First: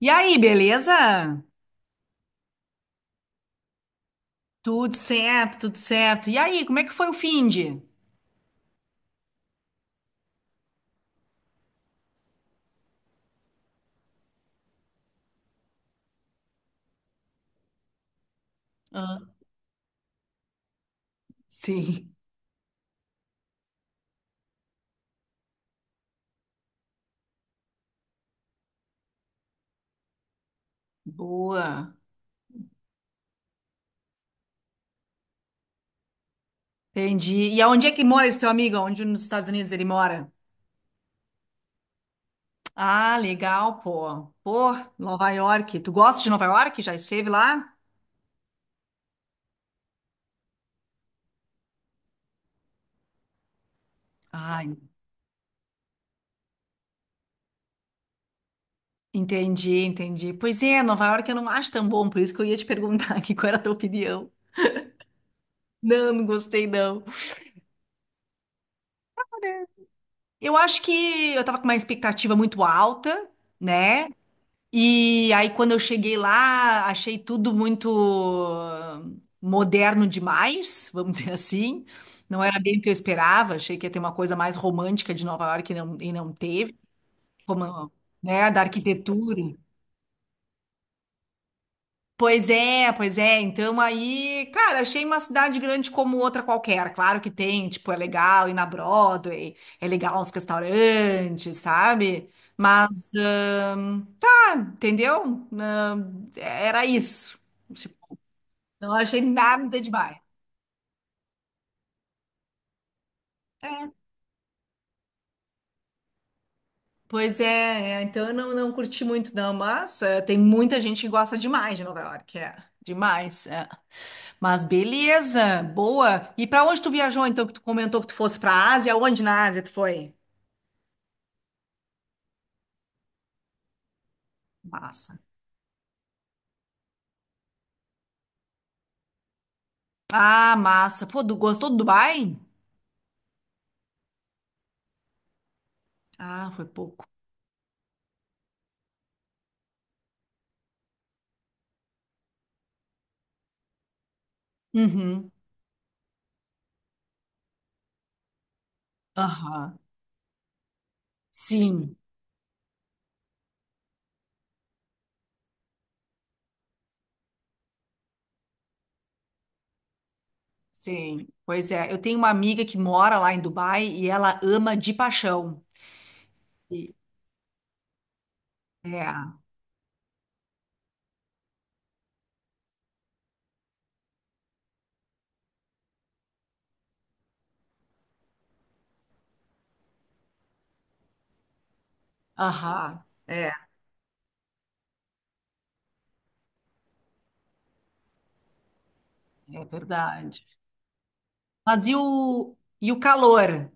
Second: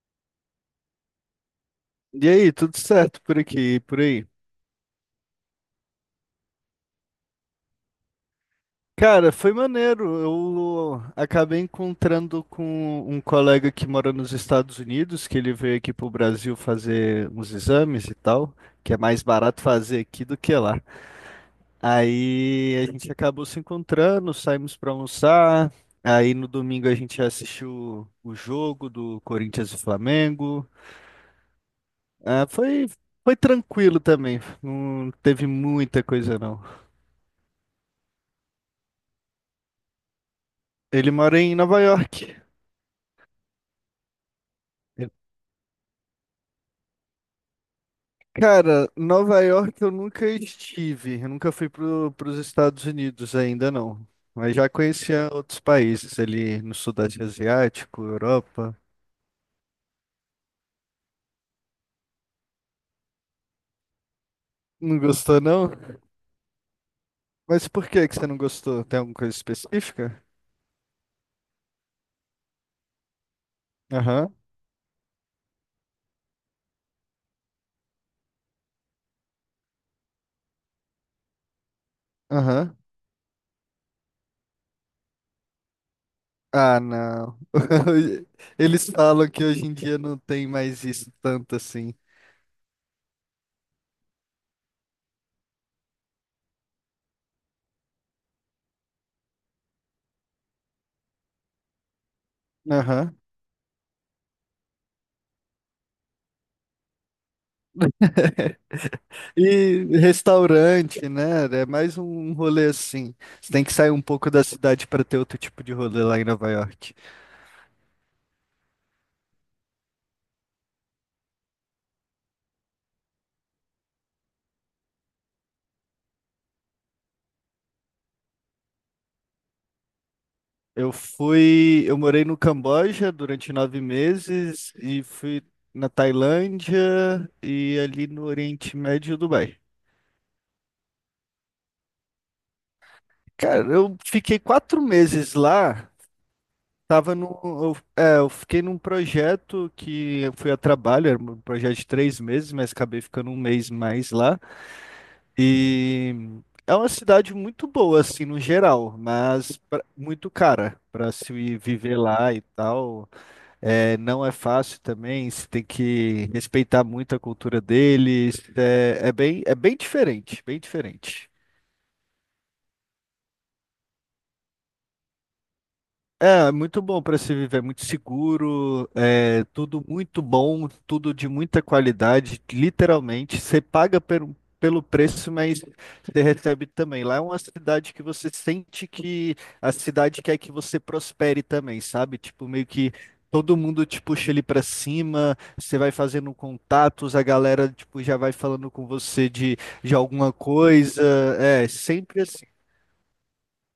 E aí, beleza? E aí, tudo certo por aqui, e por aí? Tudo certo, tudo certo. E aí, como é que foi o finde? Cara, foi maneiro. Eu acabei encontrando com um colega que mora nos Estados Unidos, que ele veio aqui pro Brasil fazer uns exames e tal, que é Ah, mais barato fazer aqui do que lá. sim. Aí a gente acabou se encontrando, saímos para almoçar. Aí no domingo a gente assistiu o jogo do Corinthians e Flamengo. Boa. Ah, foi tranquilo também, não teve muita coisa não. Entendi. E aonde é que mora esse teu amigo? Onde nos Estados Unidos ele mora? Ele mora em Nova York. Ah, legal, pô. Pô, Nova York. Tu gosta de Nova York? Já esteve lá? Cara, Nova York eu nunca estive, eu nunca fui para os Estados Unidos ainda não, mas Ah, já conhecia outros países ali no Sudeste Asiático, Europa. entendi, entendi. Pois é, Nova York eu não acho tão bom, por isso que eu ia te perguntar aqui qual era a tua opinião. Não gostou não? Não, não gostei, não. Mas por que que você não gostou? Tem alguma coisa específica? Eu acho que eu tava com uma expectativa muito alta, né? Aham, E aí, quando eu cheguei lá, achei tudo muito moderno demais, vamos dizer assim. Não era aham. bem o que eu esperava, achei que ia ter uma coisa mais romântica de Nova York e não teve, Ah, não. como, né, da Eles falam arquitetura. que hoje em dia não tem mais isso tanto assim. Pois é, pois é. Então aí, cara, achei uma cidade grande como outra qualquer. Claro que tem, tipo, é legal ir na Broadway, é legal uns restaurantes, sabe? Mas Aham. entendeu? Não, era isso. Tipo, não achei nada E demais. restaurante, né? É mais um rolê assim. Você tem que sair um pouco da cidade para ter outro tipo de rolê lá em Nova York. Pois é, é, então eu não curti muito não, mas é, tem muita gente que gosta demais de Nova York, é. Demais, é. Mas beleza, boa. E pra onde tu viajou então que tu comentou que tu fosse pra Ásia? Onde na Ásia tu foi? Eu morei no Camboja durante 9 meses e Massa. fui na Tailândia e ali no Oriente Médio e Dubai. Ah, massa. Pô, gostou do Dubai? Cara, eu fiquei 4 meses lá. Ah, foi pouco. Tava no, eu, é, eu fiquei num projeto que eu fui a trabalho, era um projeto de 3 meses, mas acabei ficando um mês mais lá. Uhum. E é uma cidade muito boa, assim, no geral, mas Aham. Muito cara para se Sim. viver lá e tal. É, não é fácil também, você tem que respeitar muito a cultura deles. É bem diferente, bem Sim, diferente. pois é. Eu tenho uma amiga que mora lá em Dubai e ela ama de paixão. É, muito E- bom para se viver, muito seguro, é, é tudo muito bom, tudo de muita qualidade, literalmente. Você paga pelo preço, mas você recebe também. Lá é uma cidade que você sente que a cidade quer que você prospere também, sabe? Tipo, meio que aham, é, todo mundo te puxa ali para cima, você vai fazendo contatos, a galera tipo já vai falando com você de, é de alguma verdade. coisa. É, Mas e sempre o, e o calor?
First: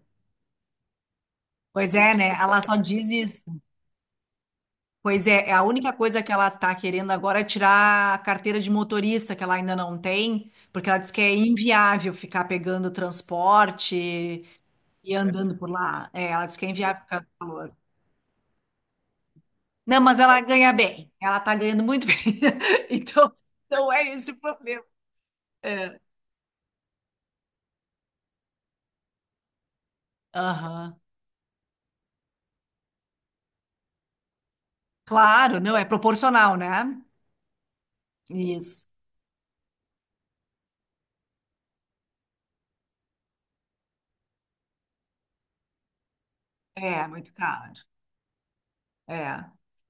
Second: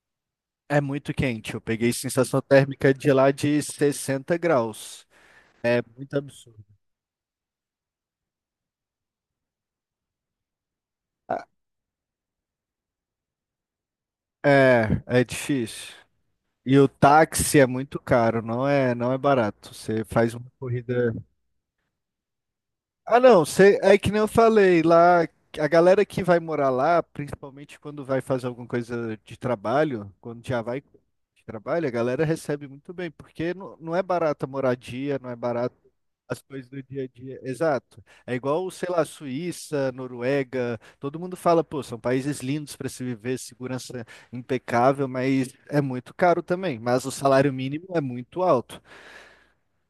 é muito quente. Eu peguei Pois é, né? sensação Ela só térmica diz de lá isso. de 60 graus. Pois é, é a É única muito coisa que ela absurdo. tá querendo agora é tirar a carteira de motorista, que ela ainda não tem, porque ela diz que é Ah, inviável ficar pegando transporte É, e é andando por difícil. lá. É, ela diz que é E o inviável ficar táxi é calor. muito caro, não é, não é barato. Não, Você mas faz ela uma ganha bem. corrida. Ela tá ganhando muito bem. Ah, Então, não, não é que é nem eu esse o problema. falei lá, a É. galera que vai morar lá, principalmente quando vai fazer alguma coisa de trabalho, quando já vai Aham. que trabalha, a galera recebe muito bem, porque não, não é barata a moradia, não é Claro, barato não, é as proporcional, né? coisas do dia a dia. Exato. É igual, Isso. sei lá, Suíça, Noruega, todo mundo fala, pô, são países lindos para se viver, segurança impecável, mas é muito caro também. Mas É, o muito salário caro. mínimo é muito alto. É.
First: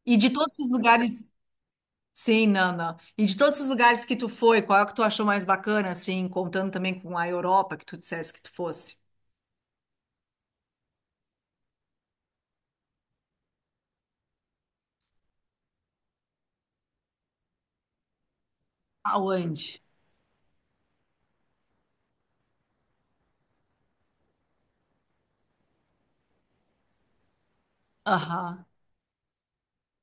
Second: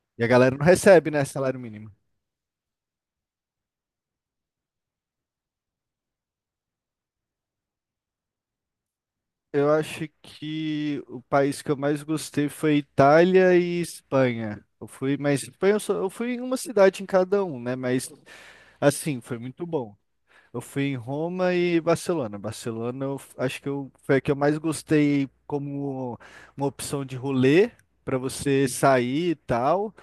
E E a de galera todos não os recebe, lugares. né, salário mínimo. Sim, não, não. E de todos os lugares que tu foi, qual é o que tu achou mais bacana, assim, contando também com a Europa, que tu dissesse que tu fosse? Eu acho que o país que eu mais gostei foi Itália e Espanha. Eu fui, mas Espanha eu, só, eu fui em uma cidade em cada um, né? Mas assim, foi muito Aonde? bom. Eu fui em Roma e Barcelona. Barcelona, acho que foi a que eu mais gostei como uma opção de rolê para Aham. você sair e tal.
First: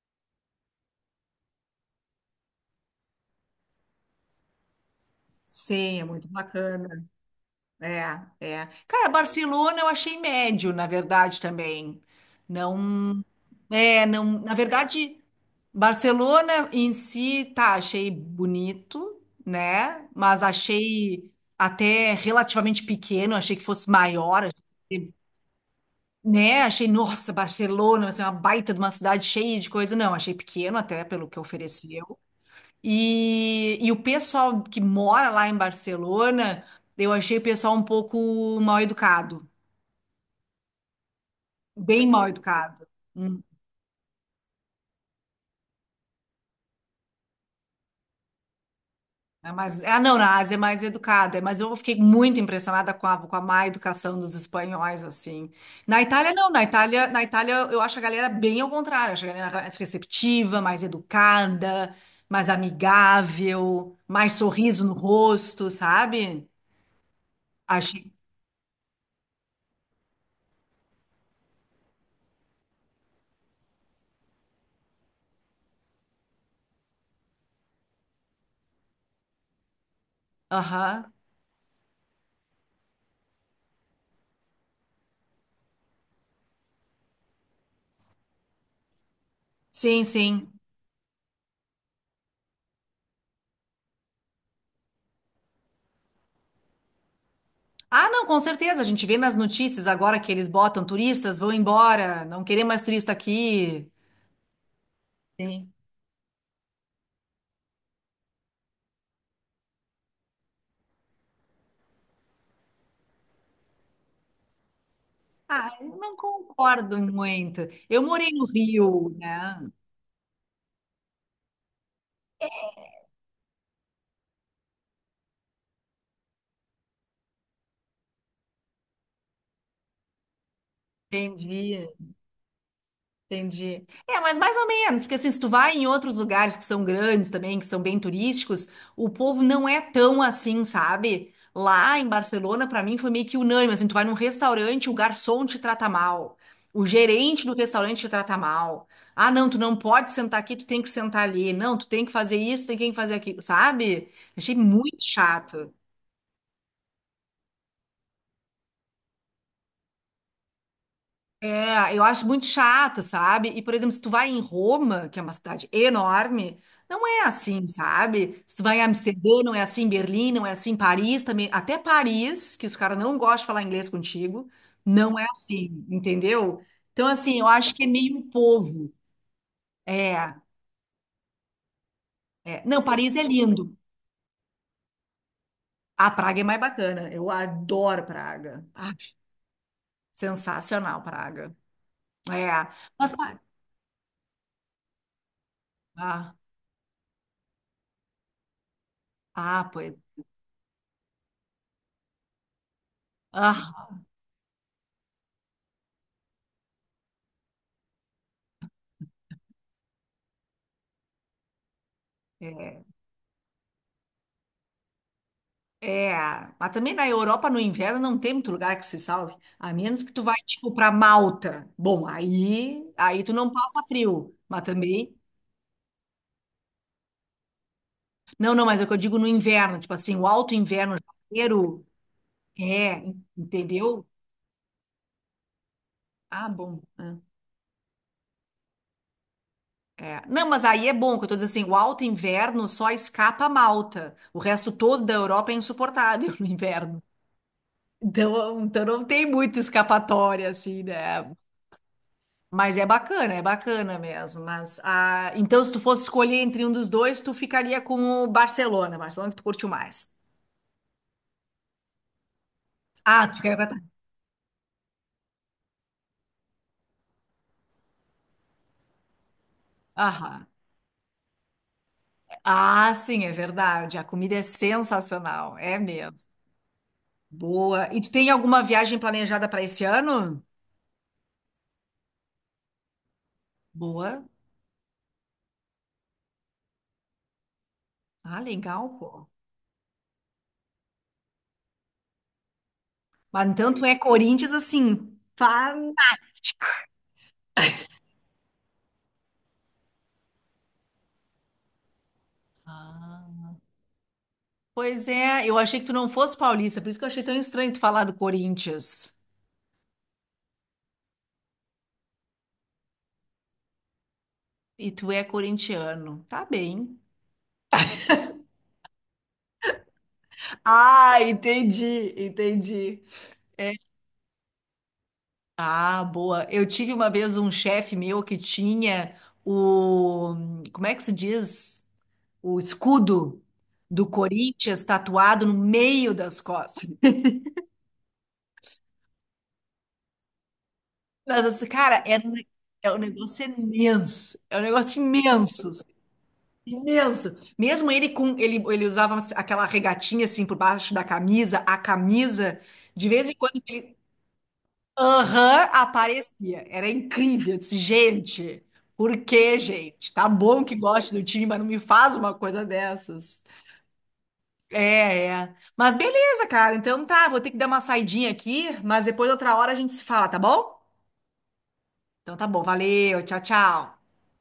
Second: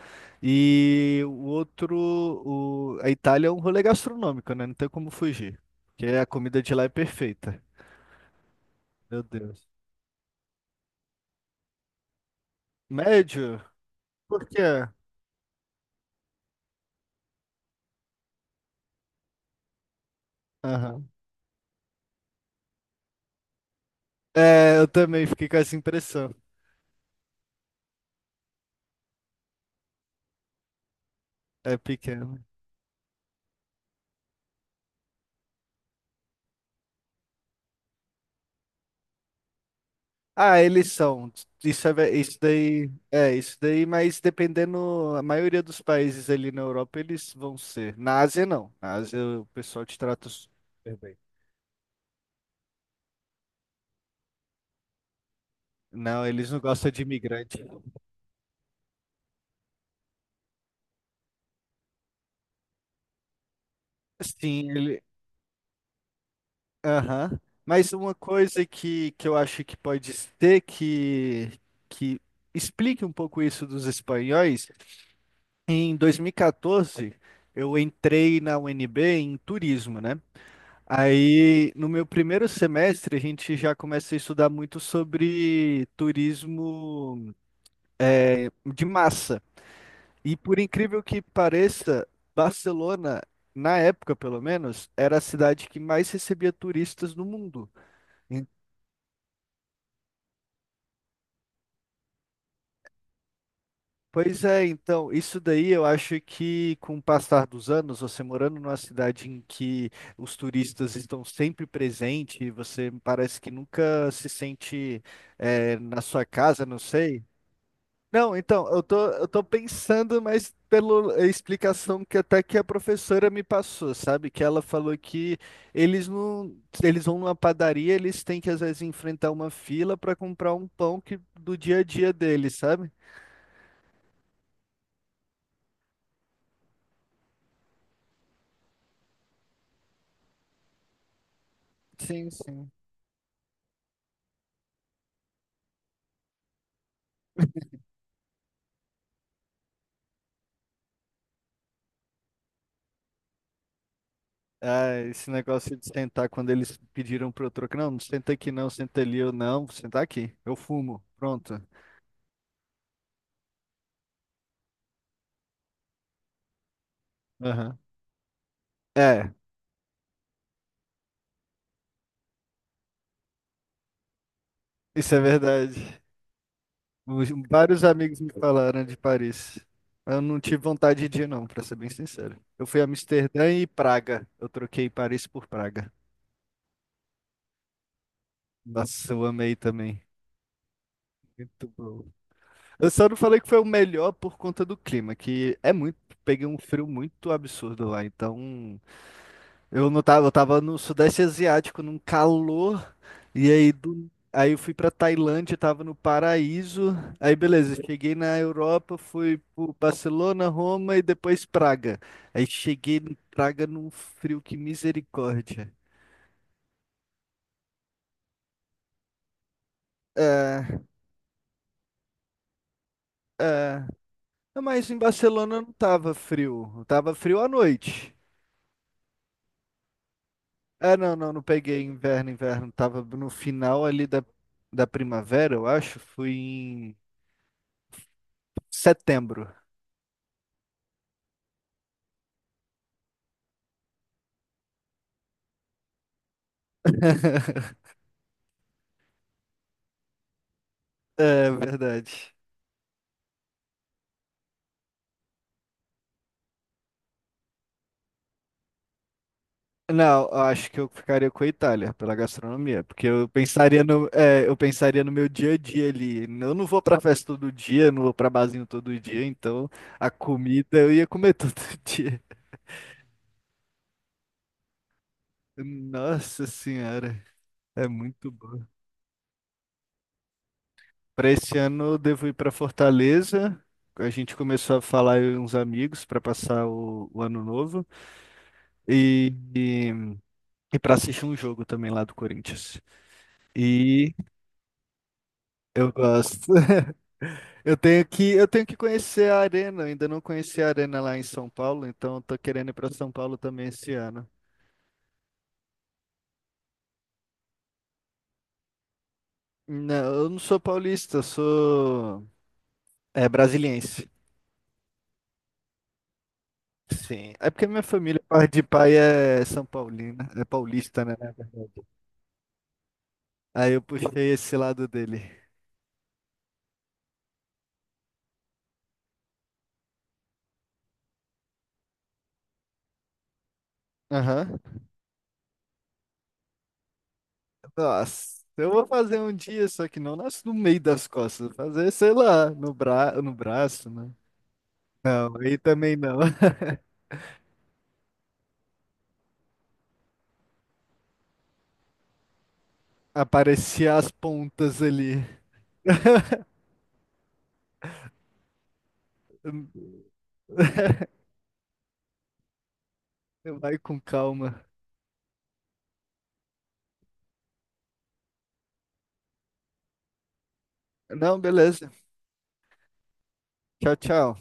E o outro, a Itália é um rolê gastronômico, né? Não tem como fugir, Sim, é porque a muito comida de lá é bacana. perfeita. É, é. Cara, Meu Deus. Barcelona eu achei médio, na verdade, também. Não. Médio? É, não, Por na quê? verdade, Barcelona em si, tá, achei bonito, né? Mas Aham. achei até relativamente pequeno, achei que fosse maior, É, eu achei- também fiquei com essa impressão. né? Achei, nossa, Barcelona, vai ser uma baita de uma cidade cheia de coisa. Não, achei pequeno até pelo que É ofereceu. pequeno. E o pessoal que mora lá em Barcelona, eu achei o pessoal um pouco mal educado, Ah, eles são. Isso, é, bem mal isso educado. daí. É, isso daí, mas dependendo. A maioria dos países ali na Europa, eles vão ser. Na Ásia, não. Na Ásia, o É mais... pessoal te Ah, não, trata. na Ásia é mais Super bem. educada, é, mas eu fiquei muito impressionada com a má educação dos espanhóis, assim. Na Não, Itália, não, eles não na gostam de Itália, na Itália imigrante. eu acho a galera bem ao contrário, acho a galera mais receptiva, mais educada, mais amigável, mais Sim, sorriso no ele. rosto, sabe? Aham. Mas Achei. uma coisa que eu acho que pode ser que explique um pouco isso dos espanhóis. Em 2014, eu entrei na UNB em turismo, né? Aham. Aí, no meu primeiro semestre, a gente já começa a estudar muito sobre turismo, eh, de massa. Sim, E sim. por incrível que pareça, Barcelona, na época pelo menos, era a cidade que mais recebia turistas no mundo. Ah, não, com En- certeza, a gente vê nas notícias agora que eles botam turistas, vão embora, não querer mais turista aqui. Pois é, então, isso daí eu acho que com o passar dos anos, você morando numa cidade em que os turistas estão sempre presentes, você parece que nunca se sente, Ah, eh, eu na não sua casa, não concordo sei. muito. Eu morei Não, no então, eu tô, Rio, eu tô né? pensando, mas pela explicação que até que a professora me passou, sabe? Que ela falou que eles não, eles vão numa padaria, eles têm que às vezes enfrentar uma fila para comprar um pão que do dia a Entendi, dia deles, sabe? entendi. É, mas mais ou menos, porque assim, se tu vai em outros lugares que são grandes também, que são bem turísticos, o povo não é tão assim, sabe? Lá em Sim, Barcelona, sim. pra mim, foi meio que unânime, assim, tu vai num restaurante, o garçom te trata mal, o gerente do restaurante te trata mal. Ah, não, tu não pode sentar aqui, tu tem que sentar ali. Não, tu tem que fazer isso, tem que fazer aquilo, sabe? Achei Ah, muito esse chato. negócio de sentar quando eles pediram pro troco, não, não senta aqui não, senta ali, eu não, vou sentar aqui, eu fumo, pronto. É, eu acho muito chato, sabe? E, por exemplo, se tu vai em Roma, que é uma cidade enorme, não é assim, Aham. sabe? Se tu vai em É, Amsterdã, não é assim, Berlim, não é assim, Paris também, até Paris, que os caras não gostam de falar inglês contigo, isso não é é assim, verdade. entendeu? Então, assim, eu acho que Vários é meio amigos o me falaram povo. de Paris. Eu É, não tive vontade de ir, não, pra ser bem sincero. é. Eu fui Não, a Paris é Amsterdã e lindo. Praga. Eu troquei Paris por Praga. A Praga é mais bacana. Eu adoro Praga. Ah, Nossa, eu amei também. sensacional, Praga. Muito bom. É. Eu só Mas, não falei que foi o melhor por conta do clima, que é muito. ah, Peguei um frio muito absurdo lá. Então, ah, eu pois. não tava, eu tava no Sudeste Asiático, num calor. E aí, Ah, aí eu fui pra Tailândia, tava no paraíso. Aí beleza, cheguei na Europa, fui pro Barcelona, Roma e depois Praga. Aí é. cheguei em Praga num frio que misericórdia. É, mas também na Europa no inverno não tem muito lugar que se salve, a menos que tu vai tipo É, para Malta. Bom, aí, tu não passa é. frio, mas Não, mas em também Barcelona não tava frio, tava frio à noite. não, não, mas é o que eu digo no inverno, tipo assim, o alto inverno, É, não, não, não peguei janeiro, inverno, inverno. Tava é, no final entendeu? ali da primavera, eu acho. Fui Ah, bom. em setembro. É. Não, mas aí é bom, que eu tô dizendo assim, o alto inverno só escapa a Malta. O resto todo da Europa é insuportável no inverno. Então, não tem muito escapatória assim, né? É, verdade. Mas é bacana mesmo. Mas, ah, então, se tu fosse escolher entre um dos dois, tu ficaria com o Barcelona, Barcelona que tu curtiu mais. Não, eu acho que eu ficaria com a Itália pela gastronomia, porque Ah, eu tu ficaria com a... pensaria no, é, eu pensaria no meu dia a dia ali. Eu não vou pra festa todo dia, não vou pra barzinho todo dia, então a Aham. comida eu ia comer todo dia. Ah, sim, é verdade. A comida é sensacional, é mesmo. Nossa senhora, é Boa. E tu tem muito alguma bom. viagem planejada para esse ano? Para esse ano eu devo ir para Fortaleza. A Boa. gente começou a falar eu e uns amigos para passar o ano novo Ah, legal, pô. e, e, e para assistir um jogo também lá do Corinthians. Mas então tu é E Corinthians assim, eu fanático. gosto. Eu tenho que conhecer a arena. Eu ainda não conheci a arena lá em São Paulo, então eu tô querendo ir para São Paulo Ah. também esse ano. Pois é, eu achei que tu não fosse paulista, por isso que eu achei tão estranho tu falar do Corinthians. Não, eu não sou paulista, eu sou é brasiliense. E tu é corintiano. Tá bem. Sim, é porque minha família, parte de pai é São Paulina, é paulista, né? Ah, entendi, entendi. É. Aí eu puxei esse lado dele. Ah, boa. Eu tive uma vez um chefe meu que tinha o. Como é que se diz? O escudo do Aham. Corinthians tatuado no meio das costas. Nossa, eu vou fazer um dia, só que não nasce no meio das Mas, costas, vou assim, fazer, cara, sei lá, no é um no negócio braço, né? imenso. É um negócio Não, aí imenso. também não. Imenso. Mesmo ele com ele, ele usava assim, aquela regatinha assim por baixo da camisa, a camisa. De vez em quando. Aparecia as pontas ali. Aham, aparecia. Era incrível. Eu disse, gente, por que, gente? Tá bom que goste do time, mas não me faz uma coisa dessas. Vai com calma. É, é. Mas beleza, cara. Então tá, vou ter que dar uma saidinha aqui, mas depois outra hora a gente se fala, tá bom? Não, beleza. Então tá bom, valeu, tchau, Tchau, tchau. tchau.